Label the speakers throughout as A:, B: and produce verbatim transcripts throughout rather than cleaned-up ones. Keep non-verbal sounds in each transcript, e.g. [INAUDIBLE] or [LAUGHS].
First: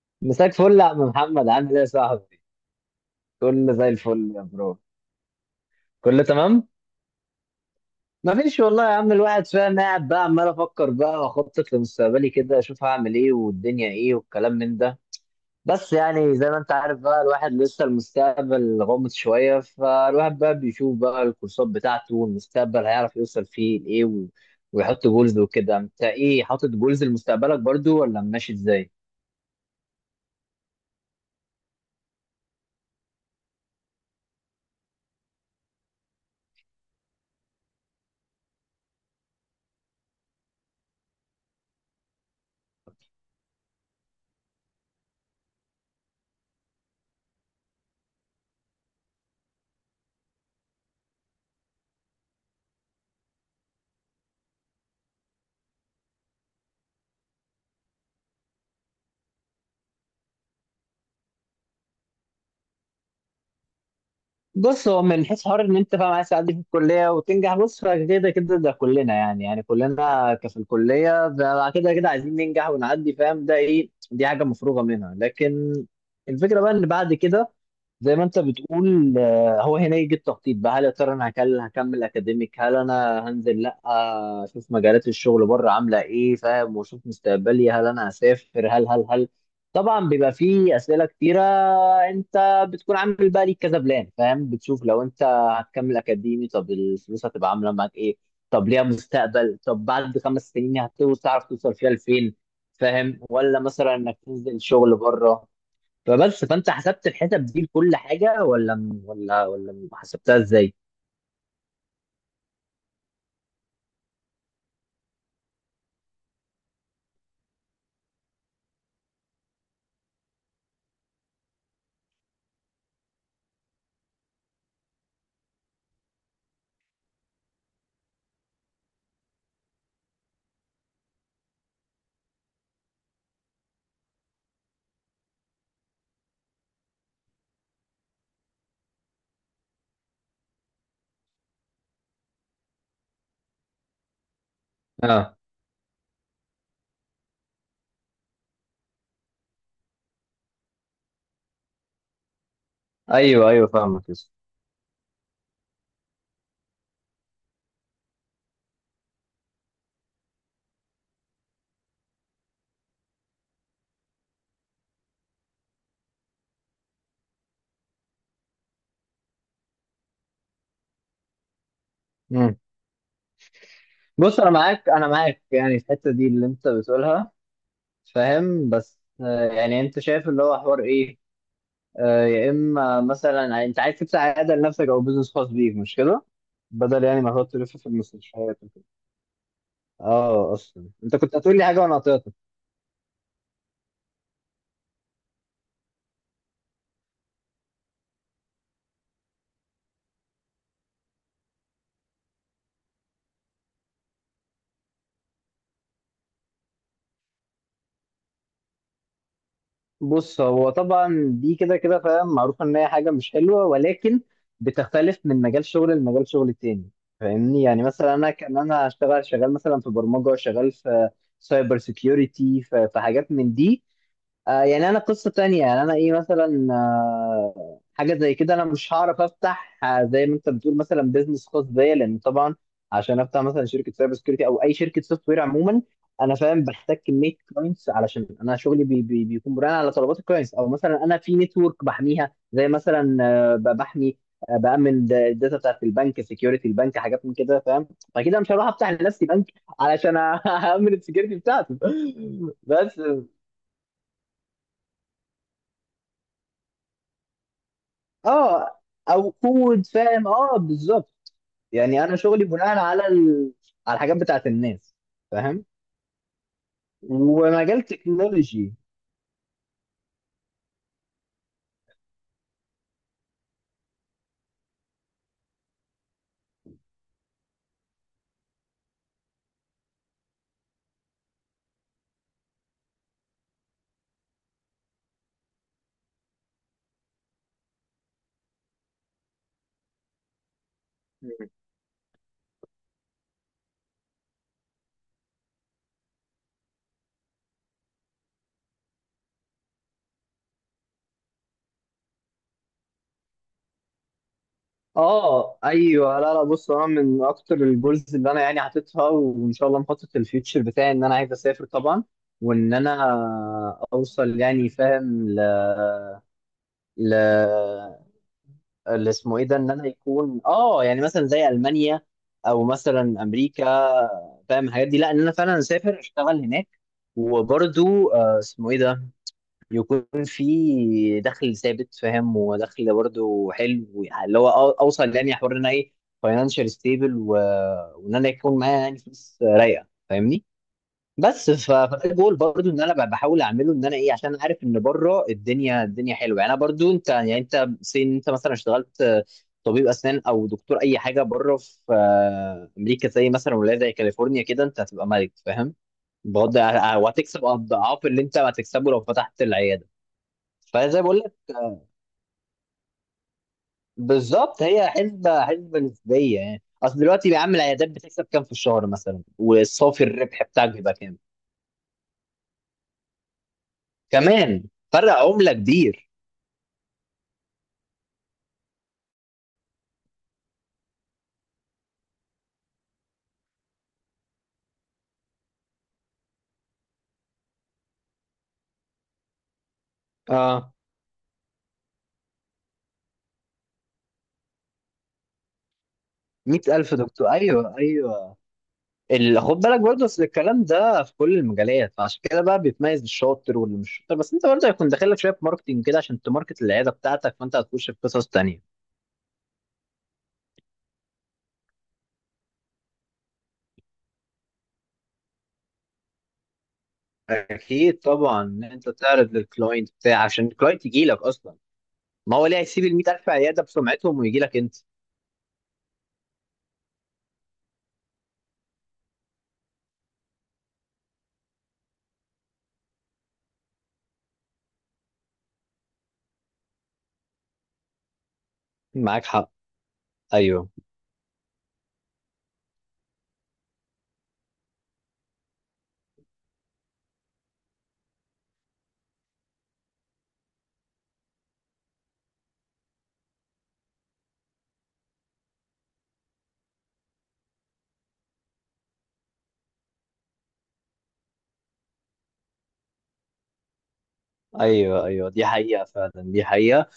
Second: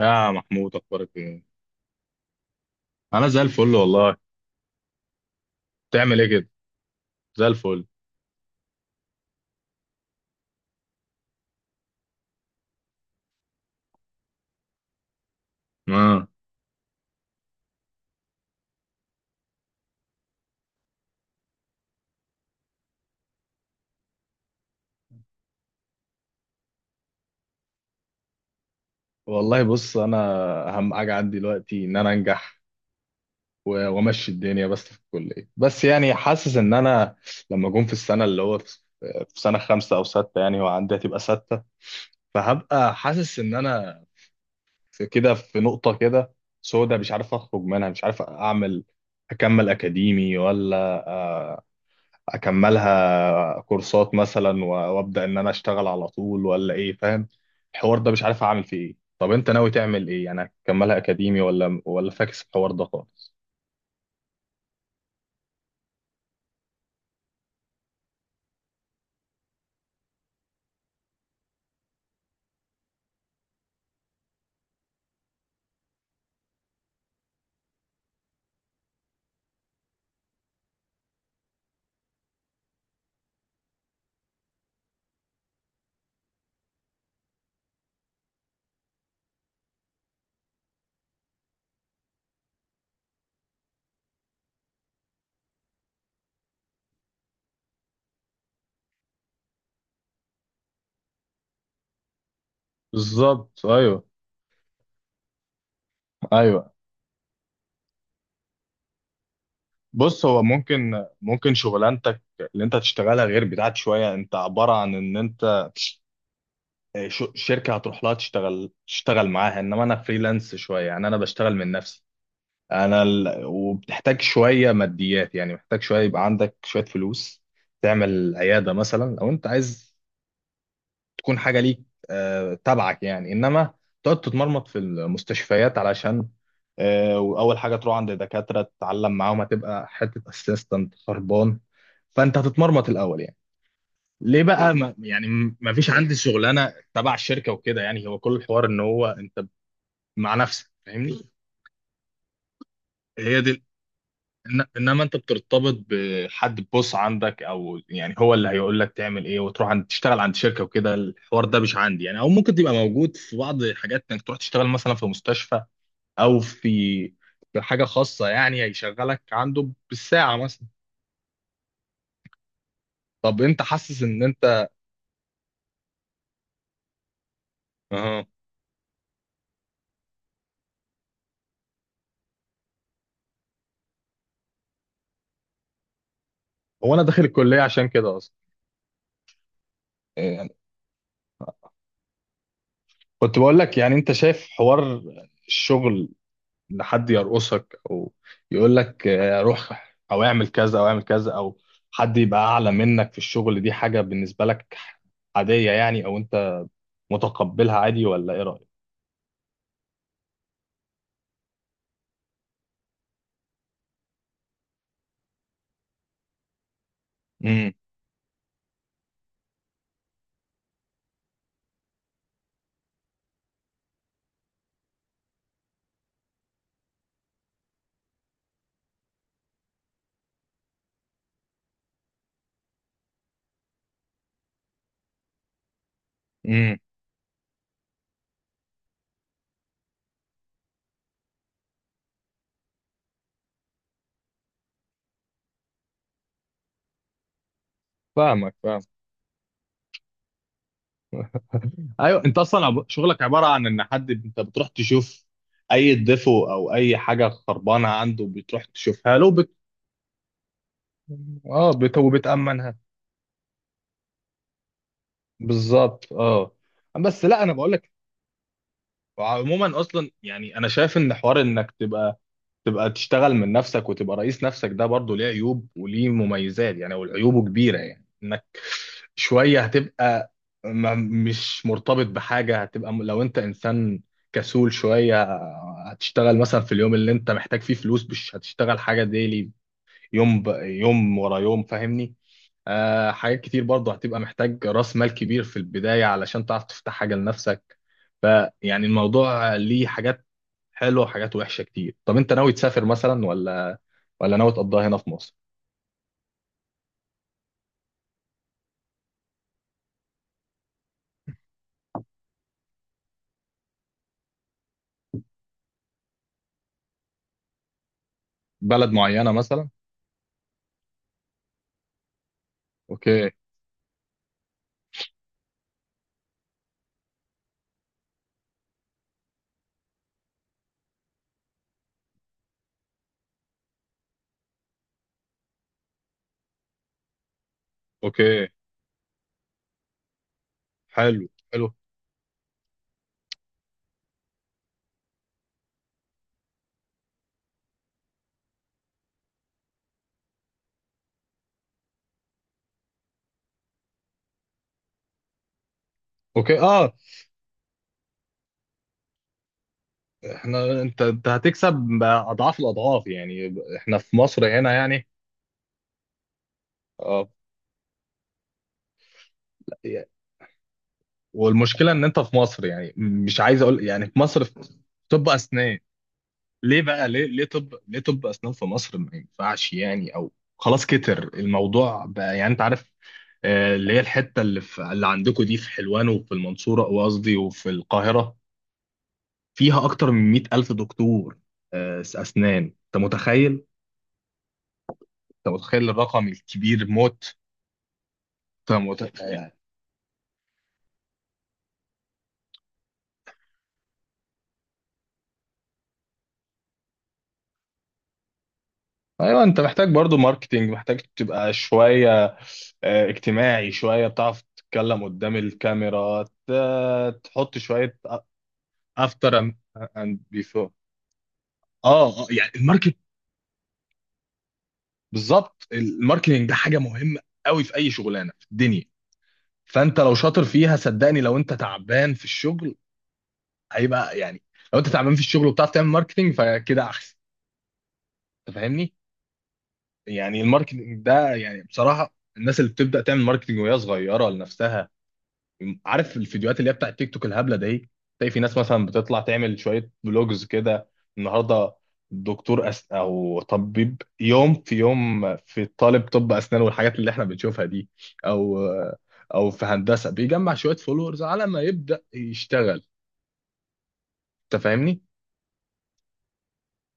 A: يا
B: مساك
A: محمود،
B: فل يا عم
A: اخبارك
B: محمد،
A: ايه؟
B: عامل ايه يا صاحبي؟
A: انا زي
B: كله
A: الفل
B: زي
A: والله.
B: الفل يا برو.
A: بتعمل
B: كله
A: ايه كده؟
B: تمام؟
A: زي الفل.
B: مفيش والله يا عم. الواحد فاهم، قاعد بقى عمال افكر بقى واخطط لمستقبلي كده، اشوف هعمل ايه والدنيا ايه والكلام من ده. بس
A: اه
B: يعني زي ما انت عارف بقى، الواحد لسه المستقبل غامض شوية، فالواحد بقى بيشوف بقى الكورسات بتاعته والمستقبل هيعرف يوصل فيه لايه و... ويحط جولز وكده. انت ايه، حاطط جولز لمستقبلك برضو ولا ماشي ازاي؟
A: والله. بص، انا اهم حاجه عندي دلوقتي ان انا انجح و- وامشي الدنيا بس في الكليه. بس يعني حاسس ان انا لما اكون في السنه اللي هو في، في سنه خمسة او ستة يعني، وعندي هتبقى ستة، فهبقى حاسس ان انا في كده، في نقطه كده سودا، مش عارف اخرج منها، مش عارف اعمل، اكمل اكاديمي ولا آه، اكملها كورسات مثلا، و- وابدا ان انا اشتغل على طول ولا ايه؟ فاهم الحوار ده، مش عارف اعمل فيه ايه. طب انت ناوي تعمل ايه يعني؟ هتكملها اكاديمي ولا ولا فاكس الحوار ده خالص؟
B: بص، هو من حيث حوار ان انت فاهم عايز تعدي في الكليه وتنجح، بص فكده كده ده كلنا، يعني يعني كلنا ك- في الكليه ب- كده كده عايزين ننجح ونعدي، فاهم؟ ده ايه، دي حاجه مفروغه منها. لكن الفكره بقى ان بعد كده، زي ما انت بتقول آه، هو هنا يجي التخطيط بقى. هل يا ترى انا هكل- هكمل اكاديميك، هل انا هنزل لا اشوف مجالات الشغل بره عامله ايه، فاهم؟ واشوف مستقبلي، هل انا هسافر، هل هل هل طبعا بيبقى فيه اسئله كتيره. انت بتكون عامل بقى ليك كذا بلان، فاهم، بتشوف لو انت هتكمل اكاديمي، طب الفلوس هتبقى عامله معاك ايه، طب ليها مستقبل، طب بعد خمس سنين هتوصل، تعرف توصل فيها لفين، فاهم؟ ولا
A: بالظبط،
B: مثلا
A: ايوه،
B: انك تنزل شغل بره. فبس، فانت
A: ايوه.
B: حسبت الحسب دي لكل حاجه، ولا م- ولا ولا م-
A: بص،
B: حسبتها
A: هو
B: ازاي؟
A: ممكن ممكن شغلانتك اللي انت هتشتغلها غير بتاعت شويه. انت عباره عن ان انت ش- شركه هتروح لها تشتغل تشتغل معاها، انما انا فريلانس شويه، يعني انا بشتغل من نفسي. انا ال... وبتحتاج شويه ماديات، يعني محتاج شويه يبقى عندك شويه فلوس تعمل عياده مثلا لو انت عايز تكون حاجه ليك آه، تبعك يعني. انما تقعد تتمرمط في المستشفيات علشان آه، واول حاجه تروح عند دكاتره تتعلم معاهم، هتبقى حته اسيستنت خربان، فانت هتتمرمط الاول يعني. ليه بقى؟ ما يعني
B: اه،
A: ما فيش عندي شغلانه تبع الشركه وكده، يعني هو كل الحوار ان هو انت مع نفسك، فاهمني؟ هي
B: ايوه
A: دي.
B: ايوه فاهمك، يس.
A: إن... انما انت بترتبط بحد بوس عندك، او يعني هو اللي هيقول لك تعمل ايه، وتروح عند تشتغل عند شركه وكده، الحوار ده مش عندي يعني. او ممكن تبقى موجود في بعض حاجات انك تروح تشتغل مثلا في مستشفى، او في في حاجه خاصه يعني هيشغلك عنده بالساعه مثلا.
B: مم.
A: طب انت حاسس ان
B: بص انا
A: انت؟
B: معاك، انا معاك يعني في الحته دي اللي انت بتقولها،
A: أه.
B: فاهم. بس آه، يعني انت شايف اللي هو حوار ايه؟ آه، يا اما مثلا انت عايز تفتح عياده لنفسك او بزنس خاص بيك، مش كده؟
A: هو انا
B: بدل يعني
A: داخل
B: ما تقعد
A: الكليه
B: تلف في
A: عشان كده اصلا،
B: المستشفيات وكده. اه،
A: يعني
B: اصلا انت كنت هتقول لي حاجه وانا قطعتك.
A: كنت بقول لك يعني انت شايف حوار الشغل ان حد يرقصك او يقول لك آه، روح، او اعمل كذا او اعمل كذا، او حد يبقى اعلى منك في الشغل، دي حاجه بالنسبه لك عاديه يعني، او انت متقبلها عادي؟ ولا ايه رايك؟
B: بص، هو طبعا دي كده كده فاهم، معروف ان هي حاجه مش حلوه، ولكن بتختلف من مجال شغل لمجال شغل تاني، فاهمني؟
A: امم.
B: يعني مثلا انا كان انا هشتغل شغال مثلا في برمجه، شغال في سايبر سيكيورتي، في في حاجات من دي. آه يعني انا قصه تانية، يعني انا ايه مثلا آه حاجه زي كده، انا مش هعرف افتح آه زي ما انت بتقول مثلا بيزنس خاص بيا، لان طبعا عشان افتح مثلا شركه سايبر سكيورتي او اي شركه سوفت وير عموما، انا فاهم،
A: امم.
B: بحتاج كميه كلاينتس علشان انا شغلي بي بي بيكون بناء على طلبات الكلاينتس. او مثلا انا في نتورك بحميها، زي مثلا آه ب- بحمي آه بامن الداتا بتاعت البنك، سكيورتي البنك، حاجات من كده، فاهم. فكده مش
A: فاهمك،
B: هروح
A: فاهم.
B: افتح لنفسي بنك علشان [LAUGHS] أ- اامن السكيورتي بتاعته.
A: ايوه، انت
B: [LAUGHS]
A: اصلا عب-
B: بس
A: شغلك عباره عن ان حد انت بتروح تشوف اي ديفو او اي حاجه خربانه عنده، بتروح
B: اه،
A: تشوفها له.
B: او
A: بت...
B: كود، فاهم، اه بالظبط.
A: اه. بت...
B: يعني انا شغلي
A: وبتامنها.
B: بناء على ال... على الحاجات بتاعت الناس، فاهم.
A: بالظبط، اه. بس لا، انا بقول
B: ومجال
A: لك
B: تكنولوجي.
A: عموما، اصلا يعني انا شايف ان حوار انك تبقى تبقى تشتغل من نفسك وتبقى رئيس نفسك، ده برضه ليه عيوب وليه مميزات يعني. والعيوبه كبيرة، يعني انك شوية هتبقى ما مش مرتبط بحاجة، هتبقى م- لو انت انسان كسول شوية، هتشتغل مثلا في اليوم اللي انت محتاج فيه فلوس، مش هتشتغل حاجة ديلي، يوم ب... يوم ورا
B: مم.
A: يوم، فاهمني؟ آه حاجات كتير برضه هتبقى محتاج راس مال كبير في البداية علشان تعرف تفتح حاجة لنفسك. فيعني الموضوع ليه حاجات حلوة وحاجات وحشة كتير. طب انت ناوي تسافر مثلا ولا ولا ناوي تقضيها هنا في مصر؟
B: اه ايوه. لا لا، بص انا من اكتر الجولز اللي انا يعني حاططها وان شاء الله مخطط الفيوتشر بتاعي، ان انا عايز اسافر طبعا، وان انا اوصل يعني فاهم ل... ل...
A: بلد
B: اللي
A: معينة
B: اسمه ايه ده،
A: مثلا؟
B: ان انا يكون اه يعني مثلا زي المانيا او مثلا
A: اوكي.
B: امريكا، فاهم الحاجات دي. لا ان انا فعلا اسافر اشتغل هناك، وبرضو آه، اسمه ايه ده، يكون في دخل ثابت، فاهم، ودخل برضو حلو، يعني اللي هو أو- اوصل يعني حوار ان انا ايه، فاينانشال ستيبل، وان انا
A: اوكي،
B: يكون معايا يعني فلوس رايقه، فاهمني.
A: حلو،
B: بس
A: حلو.
B: ف- فده جول برضو ان انا ب- بحاول اعمله، ان انا ايه عشان أنا عارف ان بره الدنيا الدنيا حلوه. يعني انا برضو انت، يعني انت سين، انت مثلا اشتغلت آه، طبيب اسنان او دكتور اي حاجه بره في آه، امريكا زي مثلا، ولايه زي كاليفورنيا كده انت هتبقى ملك، فاهم، بغض
A: اوكي، اه.
B: آه، وهتكسب اضعاف اللي انت هتكسبه لو فتحت العياده.
A: احنا،
B: فزي
A: انت
B: بقول
A: انت
B: لك
A: هتكسب اضعاف الاضعاف، يعني احنا في مصر
B: بالظبط،
A: هنا
B: هي
A: يعني.
B: حسبه حسبه نسبيه، يعني اصل
A: اه،
B: دلوقتي يا عم العيادات بتكسب كام في الشهر مثلا، والصافي الربح بتاعك بيبقى كام،
A: والمشكله ان انت في مصر يعني مش عايز اقول، يعني في مصر
B: كمان
A: في
B: فرق
A: طب
B: عمله
A: اسنان.
B: كبير.
A: ليه بقى؟ ليه ليه طب ليه طب اسنان في مصر ما ينفعش يعني؟ او خلاص كتر الموضوع بقى يعني، انت عارف آه، اللي هي الحته اللي في اللي عندكم دي، في حلوان وفي المنصوره، وقصدي وفي القاهره، فيها اكتر من مئة ألف
B: اه،
A: دكتور آه، اسنان، انت متخيل؟ انت متخيل الرقم الكبير
B: مية ألف دكتور،
A: موت؟
B: ايوه ايوه.
A: انت
B: ال-
A: متخيل؟
B: خد بالك برضه، اصل الكلام ده في كل المجالات، فعشان كده بقى بيتميز الشاطر واللي مش شاطر، بس انت برضه هيكون داخل لك شويه ماركتنج كده عشان تماركت العياده بتاعتك، فانت هتخش في قصص تانيه.
A: ايوه، انت محتاج برضو ماركتينج، محتاج تبقى شويه آه، اجتماعي شويه، بتعرف تتكلم قدام الكاميرا، ت- تحط شويه
B: اكيد طبعا، ان انت
A: افتر
B: تعرض للكلاينت
A: اند
B: بتاع عشان
A: بيفور.
B: الكلاينت يجي لك اصلا.
A: اه، آه،
B: ما هو
A: يعني
B: ليه هيسيب
A: الماركت.
B: ال ميت ألف عياده بسمعتهم ويجي لك انت؟
A: بالظبط، الماركتينج ده حاجه مهمه قوي في اي شغلانه في الدنيا. فانت لو شاطر فيها صدقني، لو انت تعبان في الشغل هيبقى يعني، لو انت تعبان في الشغل وبتعرف تعمل ماركتينج فكده احسن، انت فاهمني؟
B: معاك حق.
A: يعني
B: ايوه
A: الماركتينج ده يعني بصراحه الناس اللي بتبدا تعمل ماركتينج وهي صغيره لنفسها، عارف الفيديوهات اللي هي بتاعت تيك توك الهبله دي؟ تلاقي في ناس مثلا بتطلع تعمل شويه فلوجز كده النهارده، دكتور أس... او طبيب، يوم في يوم، في طالب طب اسنان، والحاجات اللي احنا بنشوفها دي، او او في هندسه بيجمع شويه فولورز على ما يبدا يشتغل، انت فاهمني؟
B: ايوه ايوه، دي حقيقه فعلا، دي حقيقه.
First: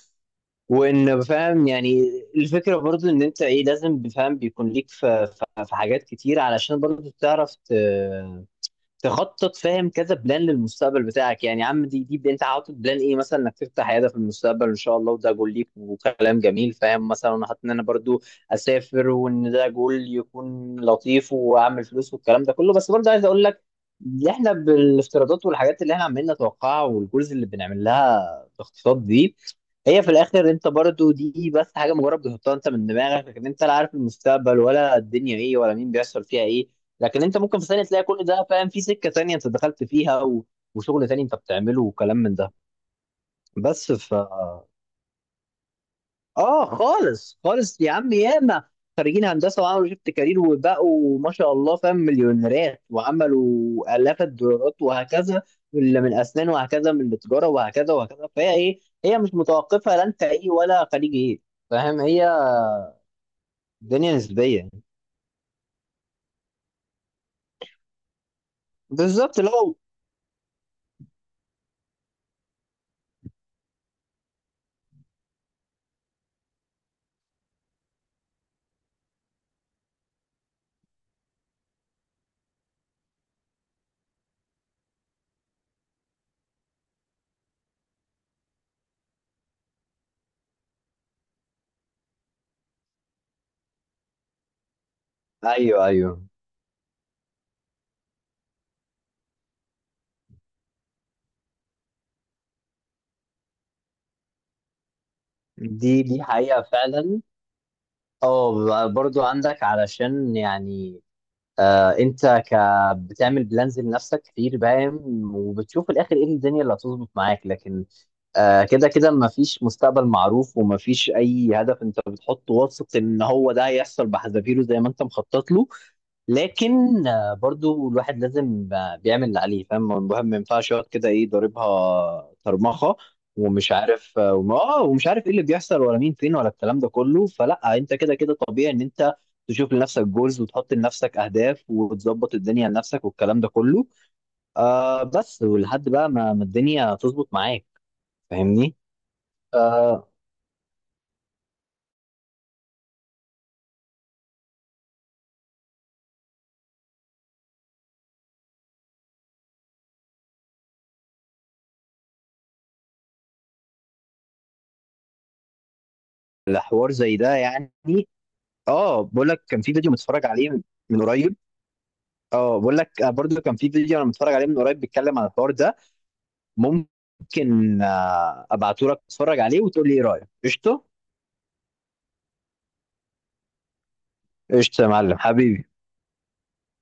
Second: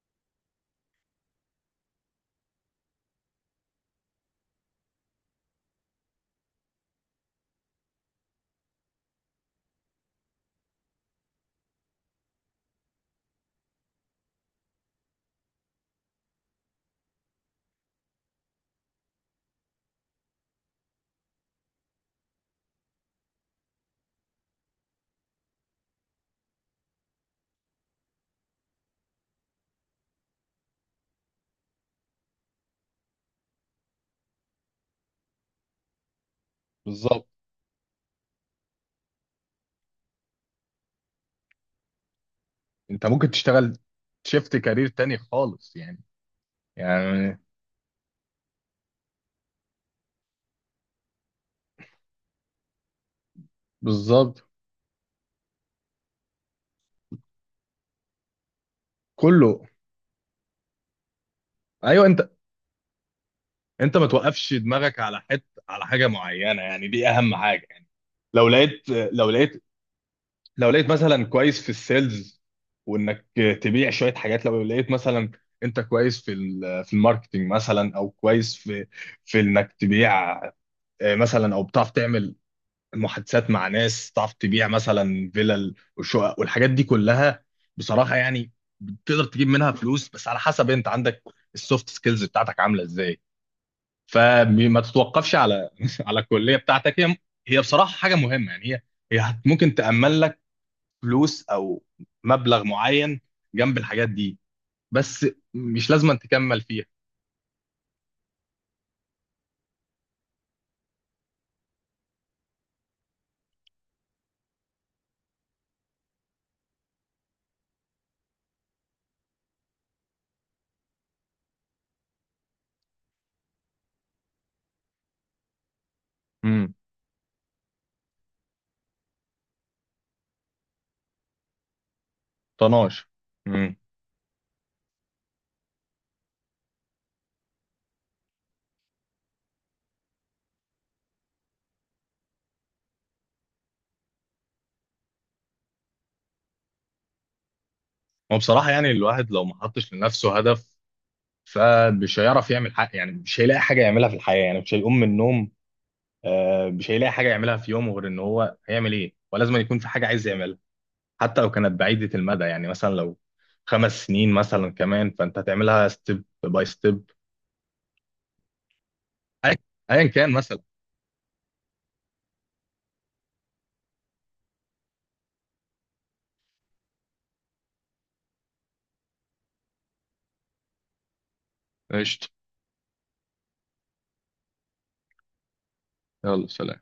B: وان فاهم يعني الفكره برضو ان انت ايه، لازم فاهم بيكون ليك في في في حاجات كتير علشان برضو تعرف ت- تخطط، فاهم، كذا بلان للمستقبل بتاعك، يعني يا عم دي دي بلان. انت حاطط بلان ايه مثلا، انك تفتح عياده في المستقبل ان شاء الله، وده جول ليك، وكلام جميل، فاهم. مثلا انا حاطط ان انا برضو اسافر، وان ده جول يكون لطيف، واعمل فلوس والكلام ده كله. بس برضو عايز اقول لك، اللي احنا بالافتراضات والحاجات اللي احنا عمالين نتوقعها، والجولز اللي بنعمل لها تخطيطات دي، هي في الاخر انت برضو دي بس حاجه مجرد بتحطها انت من دماغك. لكن انت لا عارف المستقبل، ولا الدنيا ايه، ولا مين بيحصل فيها ايه. لكن
A: بالظبط.
B: انت ممكن في ثانيه تلاقي كل ده، فاهم، في سكه تانية انت دخلت فيها و... وشغل تاني انت بتعمله، وكلام من ده.
A: انت ممكن تشتغل
B: بس ف
A: شيفت كارير تاني خالص يعني
B: اه خالص
A: يعني
B: خالص يا عم، ياما خريجين هندسه وعملوا شيفت كارير وبقوا ما شاء الله فاهم مليونيرات، وعملوا الاف
A: بالظبط.
B: الدولارات، وهكذا. اللي من اسنان وهكذا، من التجاره وهكذا وهكذا. فهي ايه، هي مش
A: كله.
B: متوقفه لا انت ايه ولا خريج ايه، فاهم،
A: ايوه،
B: هي
A: انت انت ما
B: الدنيا
A: توقفش
B: نسبيه.
A: دماغك على حت على حاجه معينه يعني، دي اهم حاجه يعني. لو لقيت لو
B: بالظبط
A: لقيت
B: لو.
A: لو لقيت مثلا كويس في السيلز، وانك تبيع شويه حاجات. لو لقيت مثلا انت كويس في ال- في الماركتنج مثلا، او كويس في في انك تبيع آه، مثلا، او بتعرف تعمل محادثات مع ناس، تعرف تبيع مثلا فيلل وشقق والحاجات دي كلها، بصراحه يعني تقدر تجيب منها فلوس، بس على حسب انت عندك السوفت سكيلز بتاعتك عامله ازاي. فما تتوقفش على
B: ايوه
A: [LAUGHS] على
B: ايوه،
A: الكليه بتاعتك، هي هي بصراحه حاجه مهمه يعني، هي هي هت- ممكن تامن لك فلوس او مبلغ معين جنب الحاجات دي، بس مش
B: دي
A: لازم
B: دي
A: تكمل
B: حقيقه
A: فيها.
B: فعلا. اه برضو عندك، علشان يعني آه انت ك بتعمل بلانز لنفسك كتير، باين. وبتشوف في الاخر ايه الدنيا اللي هتظبط معاك. لكن آه كده كده مفيش مستقبل معروف، ومفيش اي هدف انت بتحطه واثق ان هو ده هيحصل بحذافيره زي ما انت مخطط له.
A: امم.
B: لكن آه، برضو الواحد لازم آه، بيعمل اللي عليه، فاهم، الواحد ما ينفعش يقعد كده ايه، ضاربها طرمخه
A: طناش.
B: ومش
A: امم.
B: عارف اه وم- آه، ومش عارف ايه اللي بيحصل ولا مين فين، ولا الكلام ده كله. فلا، انت كده كده طبيعي ان انت تشوف لنفسك جولز وتحط لنفسك اهداف وتظبط الدنيا لنفسك والكلام ده كله. آه بس ولحد بقى ما ما الدنيا تظبط معاك،
A: هو بصراحه
B: فاهمني.
A: يعني الواحد لو ما حطش
B: آه
A: لنفسه هدف فمش هيعرف يعمل حاجه، يعني مش هيلاقي حاجه يعملها في الحياه، يعني مش هيقوم من النوم. آه، مش هيلاقي حاجه يعملها في يومه، غير ان هو هيعمل ايه، ولازم يكون في حاجه عايز يعملها، حتى لو كانت بعيدة المدى. يعني مثلا لو خمس سنين مثلا كمان، فانت هتعملها ستيب باي
B: الحوار
A: ستيب.
B: زي ده يعني. اه بقول لك
A: ايا
B: كان في فيديو
A: أياً
B: متفرج
A: كان مثلا.
B: عليه من قريب. اه بقول لك آه، برضو كان في فيديو انا متفرج عليه من قريب، بيتكلم عن الحوار ده. ممكن ابعته لك تتفرج عليه وتقول لي ايه رايك، قشطه؟
A: قشطة.
B: قشطه يا معلم حبيبي.
A: يلا، سلام.